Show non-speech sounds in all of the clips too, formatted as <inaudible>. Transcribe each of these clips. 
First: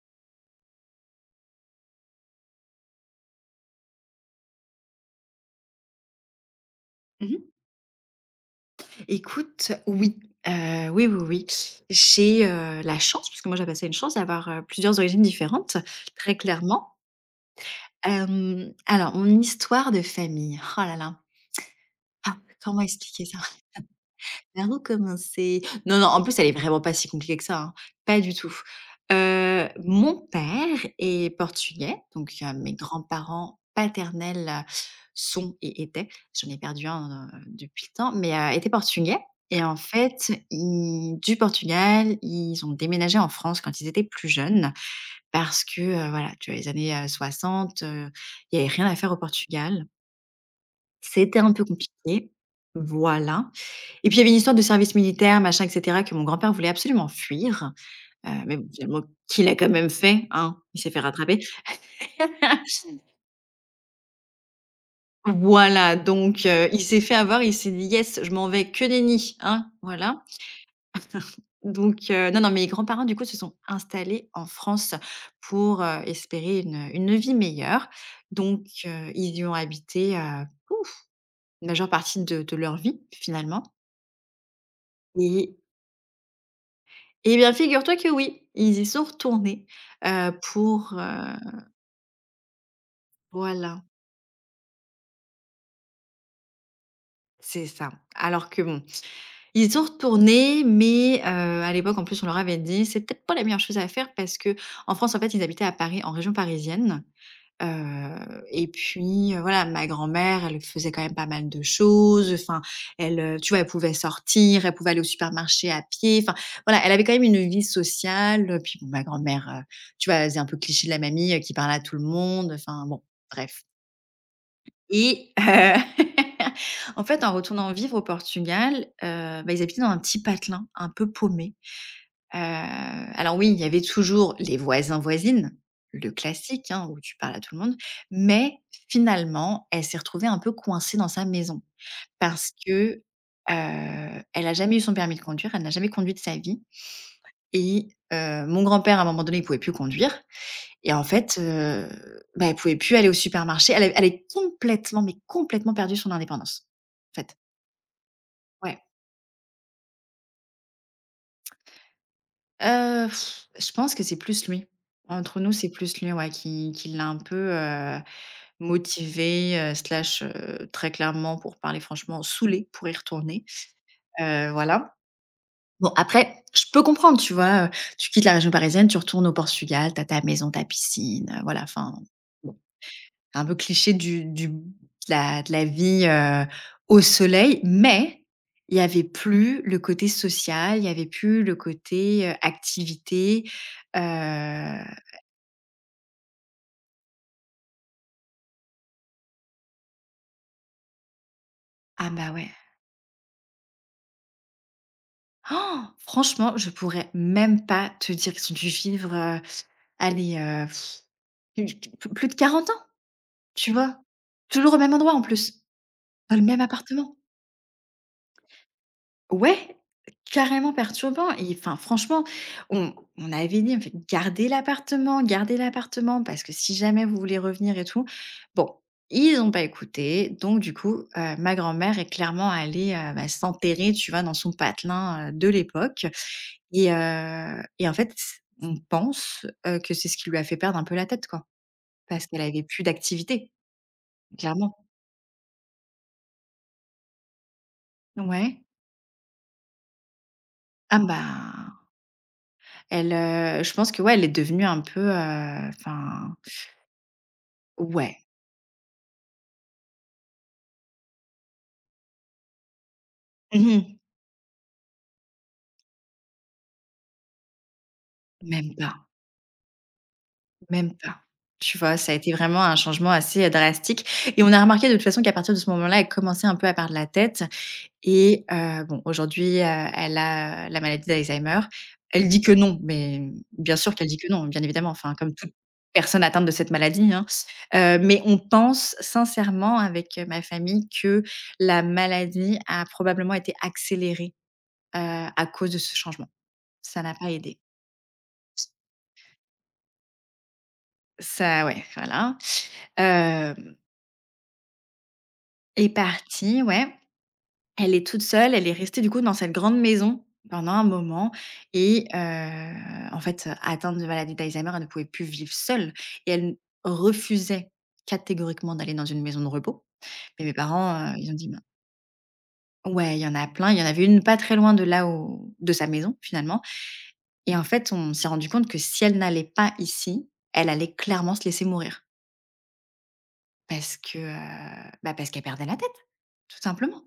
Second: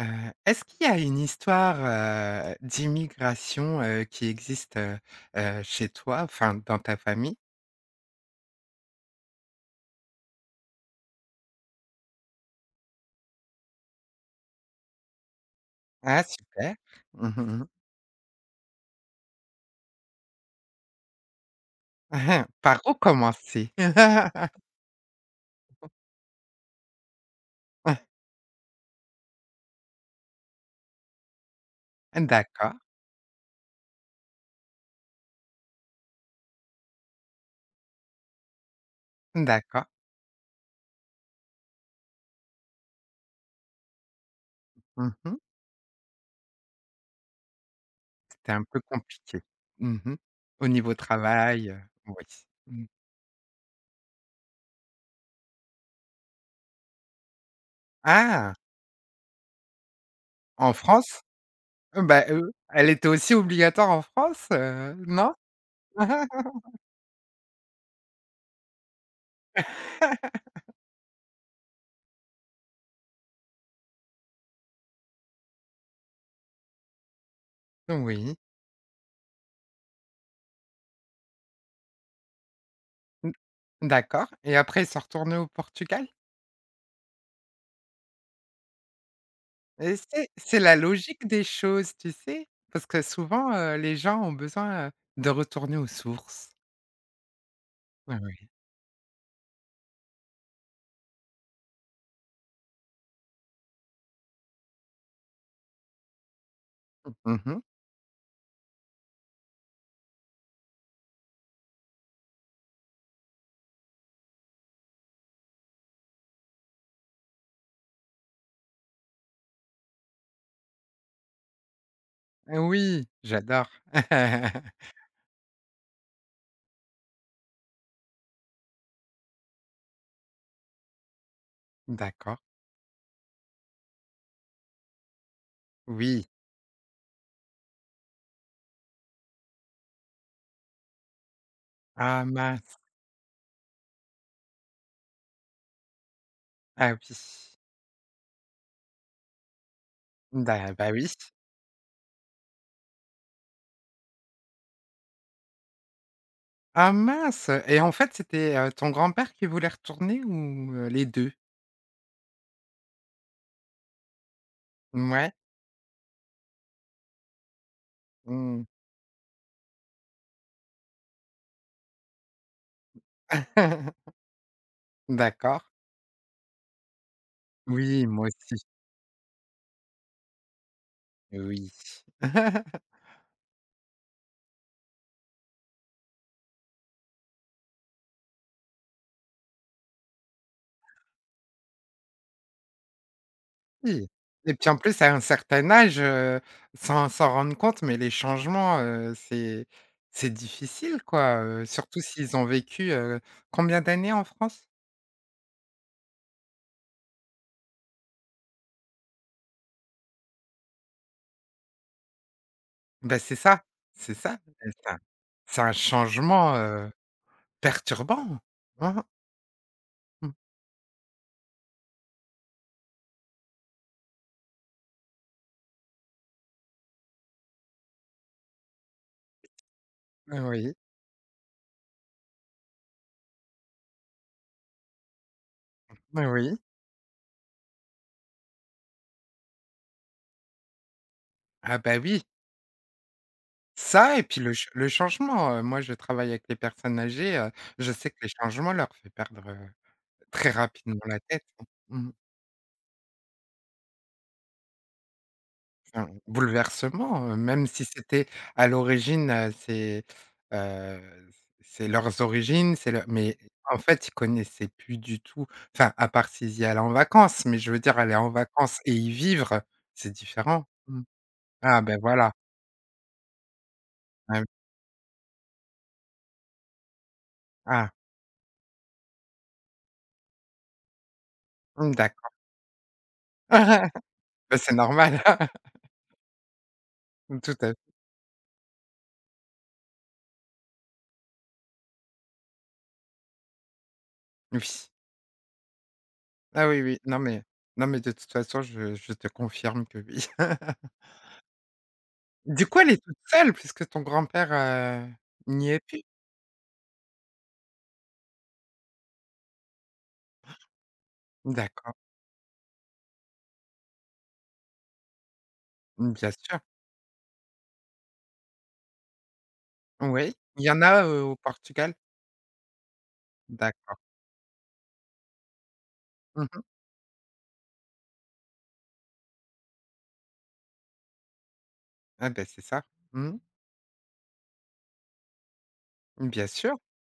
Heu, est-ce qu'il y a une histoire, d'immigration, qui existe, chez toi, enfin dans ta Mmh famille? mh. Écoute, oui, oui, oui, oui. J'ai, la chance, puisque moi j'appelle ça une chance, d'avoir, plusieurs origines différentes, Ah très super. clairement. Mmh mh. Alors mon histoire de famille, oh là là, <laughs> ah, Mmh. comment Par où expliquer ça? commencer? <laughs> Par où commencer? Non, non, en plus, elle est vraiment pas si compliquée que ça, hein, pas du tout. Mon père est portugais, donc mes D'accord, grands-parents paternels, sont et étaient- j'en ai perdu un, depuis le temps — mais étaient portugais. Et en d'accord. fait, ils du Portugal, ils ont déménagé en France quand ils étaient plus jeunes Mmh mh. parce que, voilà, tu vois, les années, 60, C'était il y un avait peu rien à faire au compliqué. Portugal. Mmh mh. Au niveau C'était un peu travail, oui. compliqué. Mmh. Voilà. Et puis, il y avait une histoire de service militaire, machin, et cetera, que mon grand-père voulait absolument fuir, Ah! mais bon, finalement, qui l'a quand même fait, hein? En Il s'est fait France? rattraper. Bah, elle <laughs> était aussi obligatoire en France, non? Voilà, donc il s'est fait avoir, il s'est dit: «Yes, je m'en vais, que nenni!» hein, voilà. <laughs> Donc non, non, mes grands-parents, du coup, se sont installés en France pour, espérer une vie meilleure. Oui. Donc ils y ont habité, ouf, la majeure partie de leur vie, Mmh. finalement. D'accord, et après ils sont retournés au Portugal? Eh bien, figure-toi que oui, ils y sont retournés, Et c'est c'est la pour, logique des choses, tu sais? Parce que souvent, voilà, les gens ont besoin, de retourner aux sources. c'est ça. Ouais, ouais. Alors que bon, ils y sont retournés, mais, à l'époque, en plus, on leur avait dit: «C'est peut-être pas la meilleure chose à faire» parce que en France, en fait, ils habitaient à Paris, en région parisienne. Mmh mh. Et puis, voilà, ma grand-mère, elle faisait quand même pas mal de choses, enfin, elle, tu vois, elle pouvait sortir, elle pouvait aller au supermarché à pied, enfin, voilà, elle avait quand même une vie sociale, puis bon, ma grand-mère, tu vois, elle faisait un peu cliché de la mamie, qui parle à tout le monde, Ah enfin, bon, oui, bref j'adore. <laughs> et <laughs> en fait, en retournant vivre au Portugal, bah, ils habitaient dans un petit patelin un peu paumé. Heu, D'accord. alors oui, il y avait toujours les voisins-voisines, le Oui. classique, hein, où tu parles à tout le monde, mais finalement, elle s'est retrouvée un peu coincée dans sa maison Ah parce mince. que, elle a jamais eu son permis de conduire, elle n'a jamais conduit de sa vie, Ah oui. et mon grand-père, à un moment donné, il pouvait plus conduire, Da bah et en oui. fait, bah, elle pouvait plus aller au supermarché. Elle avait complètement, mais complètement perdu son indépendance, Ah en fait. mince! Et en fait, c'était, Ouais. ton grand-père qui voulait retourner, ou, les deux. Heu, je pense que c'est plus lui. Mouais. Entre nous, c'est plus lui, ouais, qui l'a un peu, Mmh. motivé, slash, très clairement, pour parler franchement, saoulé pour y retourner, <laughs> voilà. D'accord. Bon après, je peux comprendre, tu vois? Heu, Oui, tu quittes moi la région aussi. parisienne, tu retournes au Portugal, tu as ta maison, ta piscine, voilà, Oui. enfin, bon. <laughs> Un peu cliché du de la vie, au soleil, mais il y avait plus le côté social, il y avait plus le côté, activité, heu Oui, et puis en plus à un certain âge, sans s'en rendre compte, mais les changements, c'est difficile, quoi, surtout ah bah s'ils ont ouais. vécu, combien d'années en France? Oh, franchement, je pourrais même pas te dire qu'ils ont dû vivre, allez, plus plus de 40 ans, Ben c'est ça, tu vois? c'est ça, heu, Toujours au c'est même un endroit en c'est plus, un dans le changement, même appartement. perturbant. Mmh mh, Ouais, mmh. carrément perturbant et enfin franchement, on avait dit, on fait: gardez l'appartement parce que si jamais vous voulez revenir et tout». Bon, ils n'ont pas écouté donc du Oui, coup, ma grand-mère est clairement allée, bah, s'enterrer, tu vois, dans son patelin, de l'époque, oui. et en fait, on pense, que c'est ce qui lui a fait perdre un peu la tête, quoi, Ah bah, oui, parce qu'elle avait plus d'activité, ça, et puis clairement. le changement. Moi, je travaille avec les personnes âgées, je sais que les Ouais. changements leur fait perdre, très rapidement Ah la tête, hein. bah, Mmh. elle, je pense que, ouais, elle est devenue un peu, Un enfin. bouleversement, même si Ouais. c'était à l'origine, heu, c'est leurs origines, c'est leur. Mais Mmh en mh. fait, ils connaissaient plus du tout. Enfin, à part s'ils y allaient en vacances, mais je veux dire, aller en Même vacances et pas, y vivre, c'est différent. même Mmh. pas. Tu Ah vois? ben Ça a voilà. été vraiment un changement assez, drastique, Ah et oui. on a remarqué de toute façon qu'à partir de ce moment-là, elle commençait un peu à perdre la tête, Ah, et bon aujourd'hui, elle a la maladie d'Alzheimer. mmh, Elle d'accord. dit que non, mais bien sûr <laughs> qu'elle dit que non, Ben bien c'est évidemment, enfin normal. comme <laughs> toute personne atteinte de cette maladie, hein. Tout à fait. Mais on pense sincèrement avec, ma famille que la maladie a probablement été accélérée, Oui. heu, à cause de ce changement. Ah oui, oui. Ça n'a Non pas mais aidé. De toute façon, je te confirme que oui. <laughs> Ça ouais, voilà. Du coup, elle est toute seule Hem, puisque ton grand-père, n'y est est plus? partie, ouais. Elle est toute seule, elle est restée du coup dans cette grande maison pendant un moment, D'accord. et en fait, atteinte de maladie d'Alzheimer, elle ne pouvait plus vivre seule, Mmh, bien et elle sûr, refusait catégoriquement d'aller dans une maison de repos. oui. Mais mes Il y en a, parents, ils ont au dit: «Ben» Portugal? ouais, il y en a plein, il y en D'accord. avait une pas très loin de là où de sa maison, Mmh. finalement, et en fait, on s'est rendu compte que si elle n'allait pas ici, elle allait clairement se laisser mourir. Ah ben c'est ça. Mmh. Parce que, bah, parce qu'elle perdait la tête, Bien tout sûr, simplement.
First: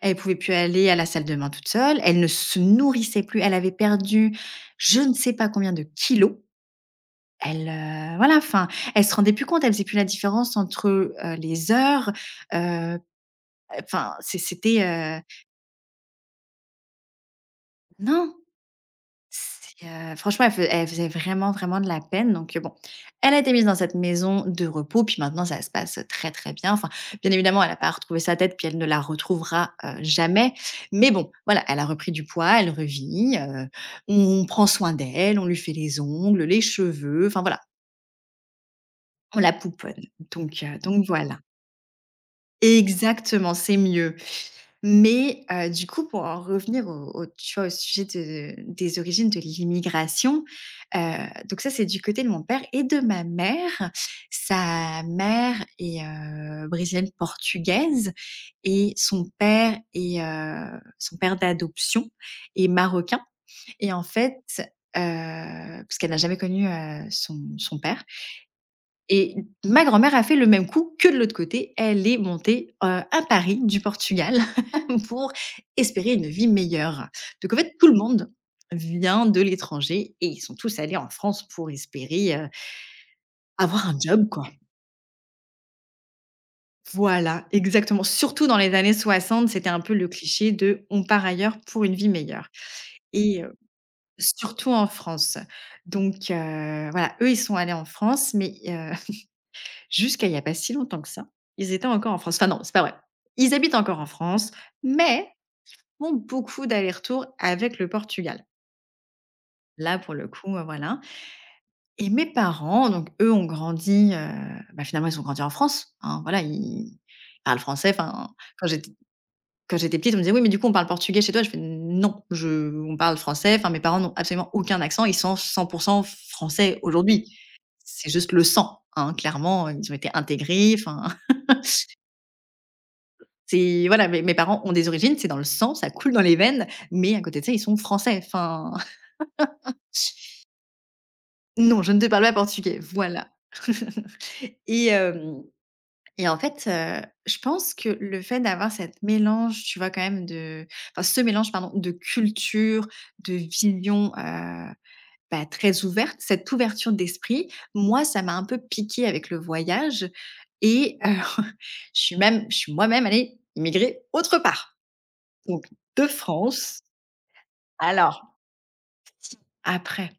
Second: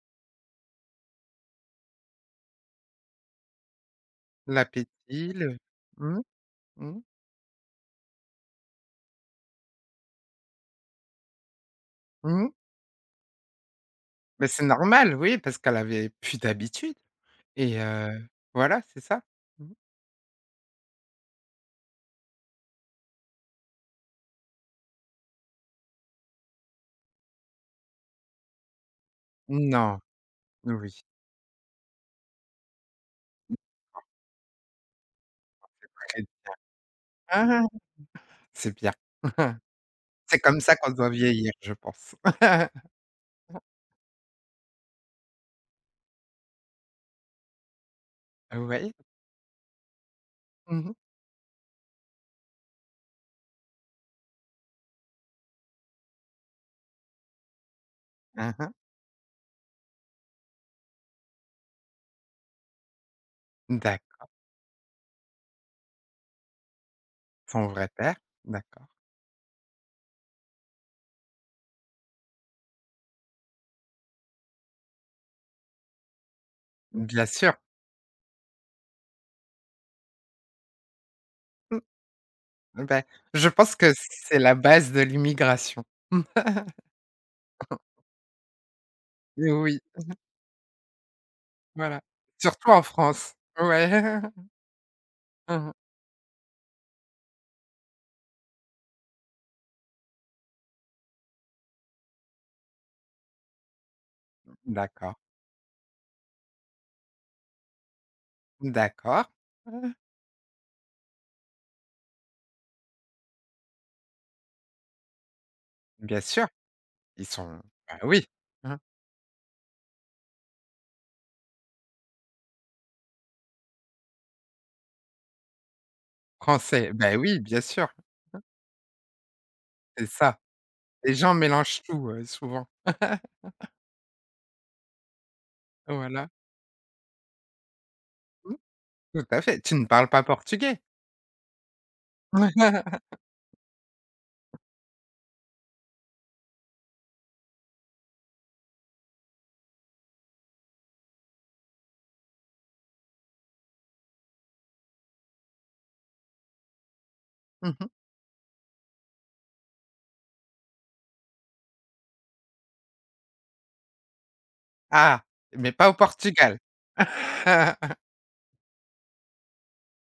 Elle pouvait plus aller à la salle de bain toute seule, elle ne se nourrissait plus, elle avait perdu je ne sais l'appétit, pas le combien de mmh, kilos. mmh, Elle, voilà, enfin, elle se rendait plus compte, elle faisait plus la différence entre, les heures, mmh. heu, enfin, c'est Mais c'est c'était, normal, oui, parce qu'elle avait plus d'habitude, et non! voilà, c'est ça. Mmh. C'est, franchement, elle faisait vraiment, vraiment de la peine donc bon, elle a été mise dans cette maison de repos puis maintenant ça se passe très, très bien. Enfin, bien évidemment, elle n'a pas retrouvé sa tête puis elle ne la retrouvera, Non, jamais, oui, mais bon, voilà, elle a repris du poids, elle revit, on prend soin d'elle, on lui fait les très bien. ongles, les cheveux, enfin voilà, Ah, c'est bien. on la <laughs> pouponne C'est comme ça qu'on donc doit voilà. vieillir, je pense. <laughs> Exactement, c'est mieux. Mais du coup, pour en revenir au tu vois, au sujet de Oui. des origines de l'immigration, Mmh mh. heu, donc ça, c'est du côté de mon père et de ma mère. Sa mère est, brésilienne portugaise, Mmh mh. et son père est, son père d'adoption est marocain, et en fait, parce qu'elle n'a jamais connu, son Son son vrai père, père, d'accord. et ma grand-mère a fait le même coup que de l'autre côté. Elle est montée, à Paris du Portugal <laughs> pour espérer une vie meilleure. Bien Donc sûr. en fait, tout le monde vient de l'étranger et ils sont tous allés en France pour espérer, Bah, je pense avoir que un job, c'est quoi. la base de l'immigration. <laughs> Voilà, exactement. Surtout dans les années 60, c'était Oui, un peu le cliché de: «On part ailleurs pour une voilà. vie meilleure», Surtout en France. et Ouais. <laughs> surtout en France. Mmh mh. Donc voilà, eux, ils sont allés en France, mais jusqu'à il y a pas si longtemps que ça, ils étaient encore en France. Enfin non, c'est pas vrai. Ils habitent encore en France, D'accord, mais font beaucoup d'allers-retours avec le Portugal. d'accord. Mhm. Là, pour le coup, voilà, et mes parents, donc eux ont grandi, bah, finalement, ils ont grandi en France, hein, Bien voilà, sûr, ils ils parlent sont, français. bah, oui, Enfin, quand hein, j'étais quand j'étais petite, on me disait: «Oui, mais du coup, on parle portugais chez toi?» je fais: «Non, je on parle français». Enfin, mes parents n'ont absolument aucun accent. Ils sont 100% français français. Bah, aujourd'hui. oui, bien sûr, C'est juste le sang, hein, clairement, ils ont c'est été ça. intégrés, enfin. Les gens mélangent tout, souvent. C'est voilà, mes parents ont des origines, c'est dans le sang, ça coule dans Voilà. les veines, mais à côté de ça, ils sont français. Mmh, Enfin, <laughs> tout à fait. Tu ne parles pas portugais? non, je ne te parle pas portugais, <laughs> voilà. <laughs> Et hem et en fait, je pense que le fait d'avoir cette mélange, tu vois, quand même de enfin, ce mélange, pardon, de culture, de vision, bah, très ouverte, cette ouverture d'esprit, Mmh. moi, ça m'a un peu piqué avec le voyage, et <laughs> je suis moi-même allée immigrer autre part, Ah, donc mais pas au de Portugal. France. <laughs> Alors, après,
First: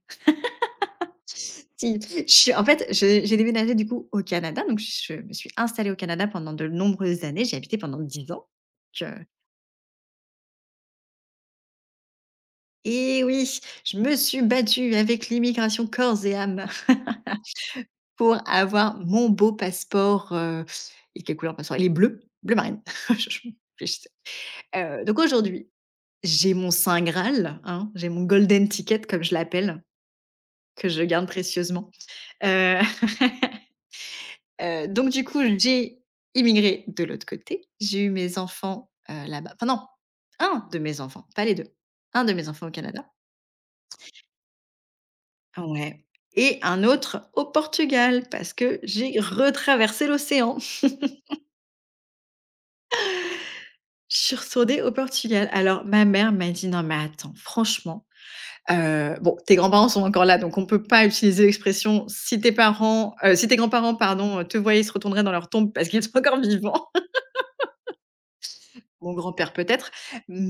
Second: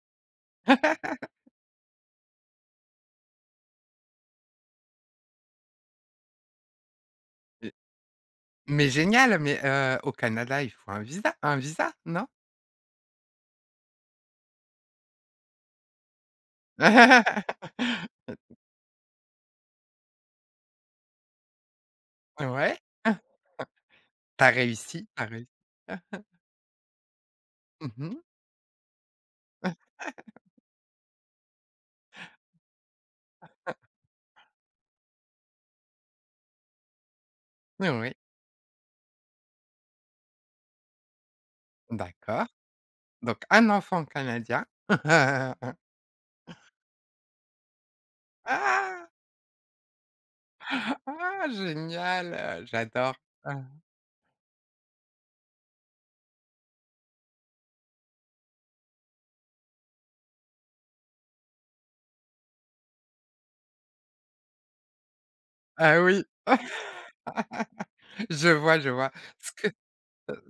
si, je suis en fait, je j'ai déménagé du coup au Canada, donc je me suis installée au Canada pendant de nombreuses années. J'ai Mais habité pendant 10 ans. Donc, génial, mais au Canada, il faut un visa, un visa, non? et oui, je me suis battue avec l'immigration corps et âme <laughs> <laughs> pour avoir mon beau passeport, et quelle couleur le passeport? Il est bleu, bleu Ouais. marine. <laughs> Hein, Je réfléchissais. t'as Heu, réussi, donc t'as réussi. aujourd'hui, Hein. j'ai mon saint graal, hein, j'ai Mmh. mon golden ticket comme je l'appelle, que je garde précieusement, heu <laughs> donc du coup, j'ai immigré de l'autre côté. Oui, J'ai eu oui. mes enfants, là-bas. Enfin non, un de mes enfants, pas les deux. Un de D'accord. mes enfants au Canada, Donc un enfant canadien. <laughs> ouais, et un autre au Portugal parce que Ah! j'ai retraversé l'océan. Ah! Génial, j'adore. Ah, <laughs> Je suis retournée au Portugal. Alors ma mère m'a dit: «Non mais attends, franchement, bon, tes grands-parents sont encore là, donc on peut pas utiliser l'expression si tes parents, si tes grands-parents, pardon, te voyaient, ils se retourneraient dans leur tombe parce ah qu'ils sont oui. encore <laughs> vivants». Je vois, je <laughs> vois. Mon Ce grand-père que peut-être,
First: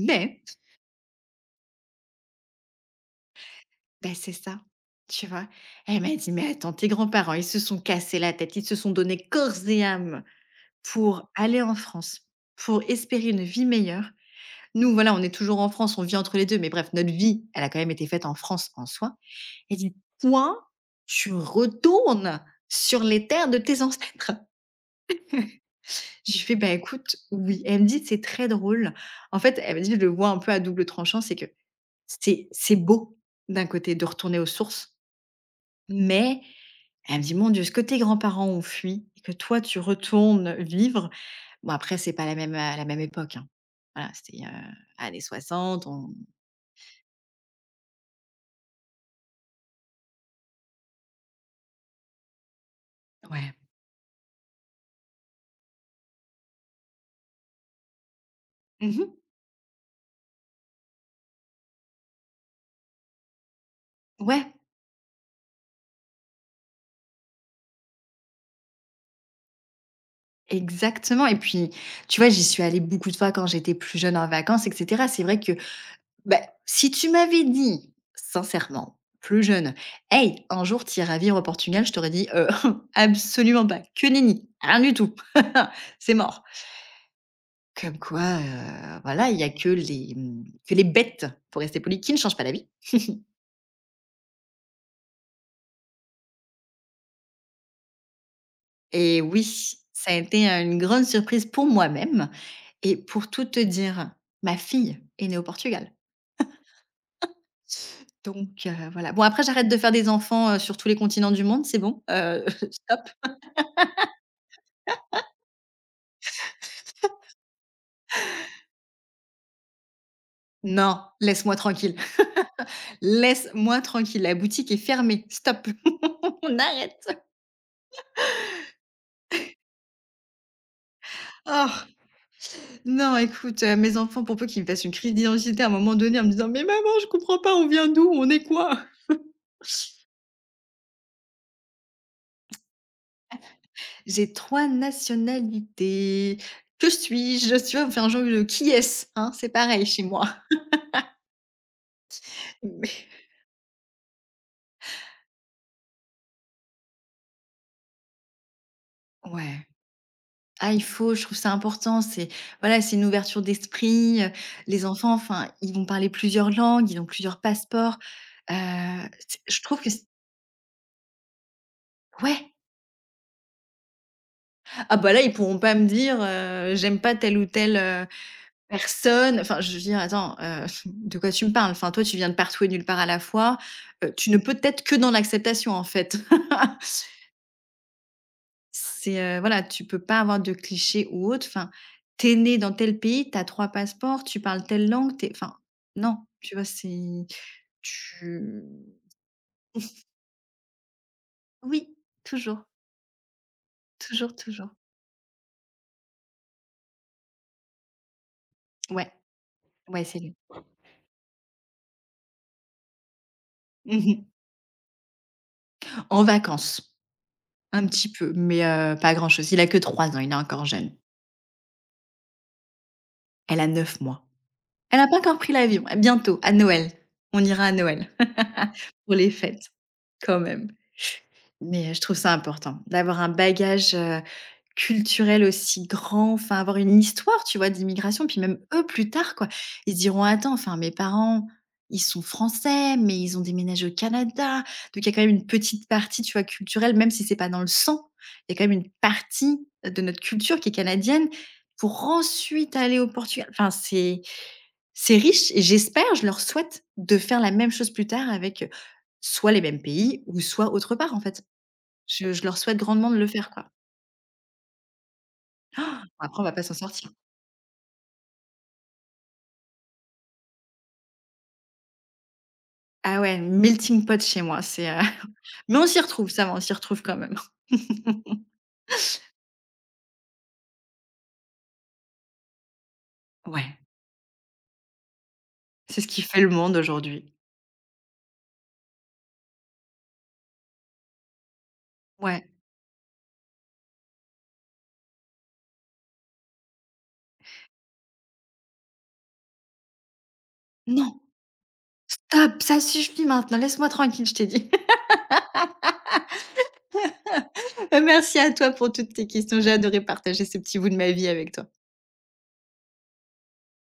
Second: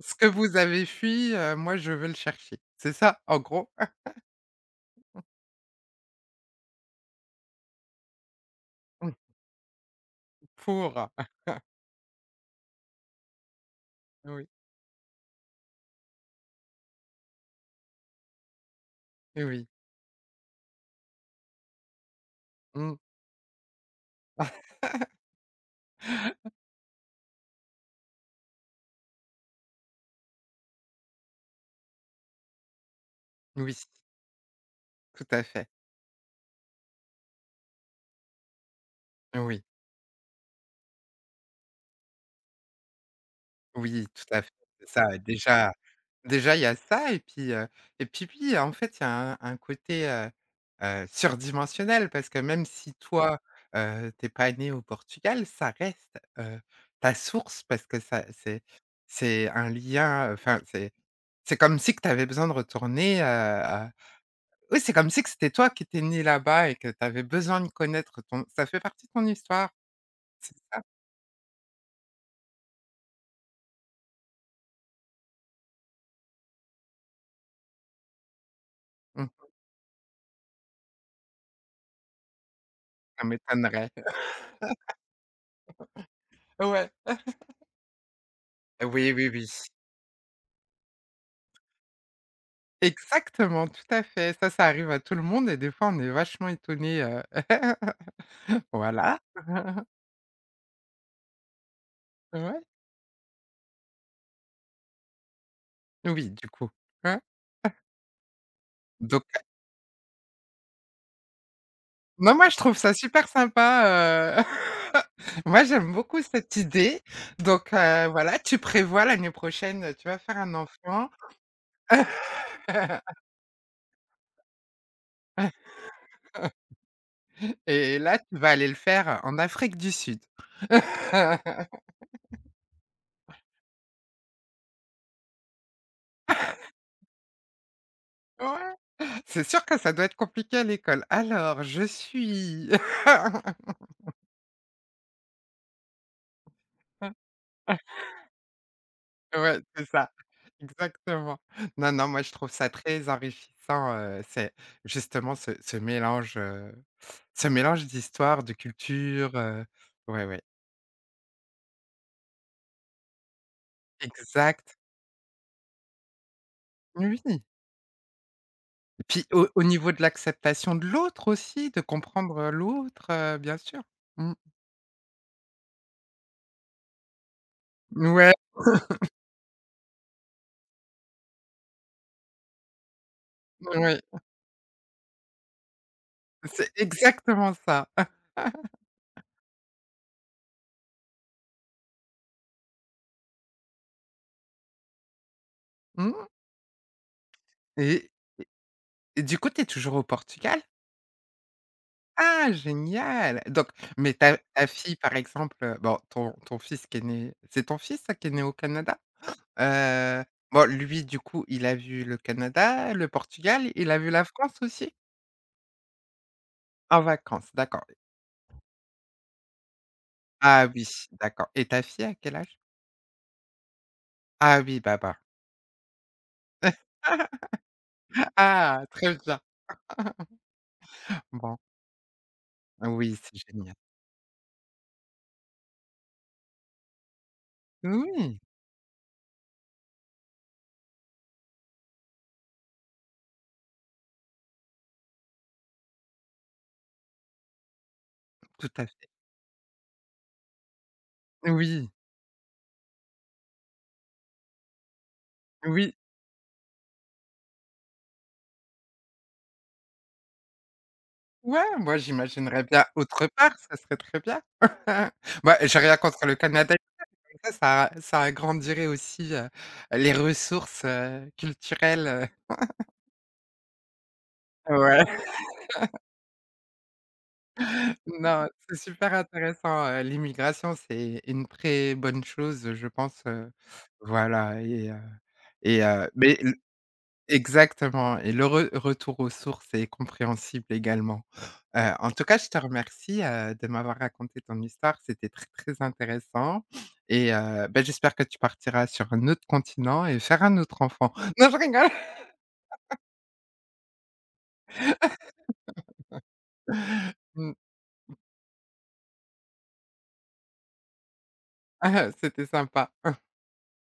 ce que vous avez fui, moi je veux le chercher. C'est ça, en gros? Bah, c'est ça, tu vois? Elle m'a dit: «Mais attends, tes grands-parents, ils se sont cassés la tête, ils se sont donnés <laughs> corps et âme Pour pour aller en France, pour espérer une vie meilleure. Oui, Nous, voilà, on est toujours en France, on vit entre les 2. Mais bref, notre vie, elle a quand même été faite en France en soi». oui. Elle dit: «Toi, tu retournes Mmh. sur les terres de tes ancêtres». <laughs> J'ai fait fais: «Bah, écoute, oui». Elle me dit: «C'est très drôle». En fait, elle me dit: «Je le vois un peu à double tranchant», c'est que c'est beau d'un Oui, côté de retourner aux sources. tout à fait. Mais elle me dit: «Mon Dieu, ce que tes grands-parents ont fui et que toi Oui. tu retournes vivre». Bon après c'est pas la même, la même époque, hein. Oui, Voilà, tout à c'était fait, c'est ça. Ouais. années Déjà 60. On déjà il y a ça, et puis oui, en fait, il y a un côté, surdimensionnel, parce que même si toi, Ouais. Tu pas né au Portugal, ça reste, ta source, parce que ça, c'est Mmh. c'est un lien, enfin, c'est comme si que tu avais besoin de retourner, à Ouais, oui, c'est comme si que c'était toi qui étais né là-bas et que tu avais besoin de connaître ton ça fait partie de ton histoire, c'est ça? exactement et puis, tu vois, j'y suis allée beaucoup de fois quand j'étais plus jeune en vacances et cetera. C'est vrai que, bah, si tu m'avais dit, sincèrement, Mmh, plus jeune: «Hey, un jour tu iras vivre au Portugal», je t'aurais dit: <laughs> ça absolument pas, m'étonnerait. que <laughs> nenni, rien du tout, <laughs> c'est mort». Ouais. Comme quoi, Oui, oui, voilà, il y oui. a que les bêtes, pour rester poli qui ne changent pas d'avis. Exactement, tout à fait. Ça arrive à tout le monde, et des fois, on est vachement étonné. <laughs> Et Voilà. oui, <laughs> ça a été, une grande surprise pour moi-même Ouais. et pour tout te dire, ma fille est née au Portugal. Oui, du coup. Ouais. Donc voilà. Bon Donc, après j'arrête de faire des enfants, sur tous les continents du monde, c'est bon. non, moi, je trouve <laughs> ça super sympa, heu, <laughs> moi, j'aime beaucoup cette idée. Donc, voilà, tu prévois l'année prochaine, tu vas faire un Non, enfant. <laughs> Laisse-moi tranquille, la boutique est fermée, stop, <laughs> on arrête. Et là, tu vas aller le faire en Afrique du Sud. Oh <laughs> non, écoute, mes enfants, pour peu qu'ils me fassent une crise d'identité à un moment donné en me disant: «Mais maman, je comprends pas, on vient d'où? On est Ouais, quoi?» c'est sûr que ça doit être compliqué à l'école. Alors je suis. J'ai 3 nationalités. Que <laughs> suis-je? Tu vois? On fait un jeu de qui est-ce, hein? C'est Ouais, pareil c'est chez ça. moi. Exactement. Non, non, moi, je trouve <laughs> ça Mais très enrichissant, c'est justement ce mélange, ce mélange d'histoire, de culture, ouais. ouais, ouais, Ah, il faut, je trouve ça important. C'est voilà, c'est une ouverture d'esprit, exact. les enfants, enfin, ils vont parler plusieurs langues, ils ont Oui, plusieurs passeports. Heu, et puis c'est au je au trouve que niveau de c l'acceptation de l'autre aussi, de comprendre, ouais. l'autre, bien sûr. Mmh. Ah bah, là, ils pourront pas me dire: «J'aime pas telle ou telle, Ouais, personne». Enfin, je veux dire, attends, <laughs> de quoi tu me parles? Enfin, toi, tu viens de partout et nulle part à la fois. Ouais, Tu ne peux être que dans l'acceptation, en fait. c'est <laughs> exactement ça. <laughs> C'est, voilà, tu peux pas avoir de clichés ou autre. Enfin, t'es né dans tel pays, t'as 3 passeports, tu parles telle langue, t'es enfin, non, Mmh. tu vois? C'est et tu et du coup, tu es toujours au Portugal? oui, Ah toujours, génial! Donc, mais toujours, ta toujours. fille, par exemple, bon, ton fils qui est né, c'est ton fils ça, qui est né au Canada? Ouais, ouais, c'est Heu, lui. bon, lui, du coup, il a vu le Canada, le Portugal, il a vu la Mmh. France aussi? En vacances, En vacances, un d'accord. petit peu, mais pas grand-chose. Il a que 3 ans, il est encore Ah oui, jeune. d'accord, et ta fille, à quel âge? Elle a 9 mois. Ah oui, bah. Elle a pas <laughs> encore pris l'avion. À bientôt, à Noël. On ira à Noël Ah, <laughs> pour très les bien. fêtes. Quand même. Bon, Mais, je trouve ça important oui, d'avoir un c'est génial. bagage, culturel aussi grand, enfin avoir une histoire, tu vois, d'immigration. Oui, Puis même eux plus tard quoi, ils se diront: «Attends, enfin mes parents, ils sont français, mais ils ont déménagé au Canada». Donc il y a quand même une petite partie, tu vois, culturelle, même si c'est pas dans le sang. Il y a quand tout même à une fait. partie de notre culture qui est canadienne Oui, pour ensuite aller au Portugal. Enfin c'est riche et oui. j'espère, je leur souhaite de faire la même chose plus tard avec, soit les mêmes pays ou soit autre part, en fait. Ouais, moi, Je leur j'imaginerais souhaite bien grandement de autre le faire, part, quoi. ça serait très bien. <laughs> Moi j'ai rien contre le Après on va pas s'en Canada. sortir. Ouais, ça agrandirait aussi, les ressources, culturelles, Ah ouais, melting pot chez moi, c'est, ouais. <laughs> <laughs> mais on s'y retrouve, ça va, on s'y retrouve quand même. Non, <laughs> c'est super intéressant, l'immigration, c'est une très bonne chose, je pense, Ouais, voilà. Et et c'est ce qui mais fait le l monde aujourd'hui. exactement, et le re retour aux sources est compréhensible également. En tout cas, Ouais. je te remercie, de m'avoir raconté ton histoire, c'était très, très intéressant. Et bah, j'espère que tu partiras sur un autre continent et faire un autre Non, enfant. <laughs> Non, je rigole. stop, ça suffit maintenant, laisse-moi tranquille, je t'ai dit. <laughs> <laughs> Bah, merci à toi pour toutes tes questions, j'ai adoré partager ce petit bout de ma vie avec toi. Ah ah, c'était sympa.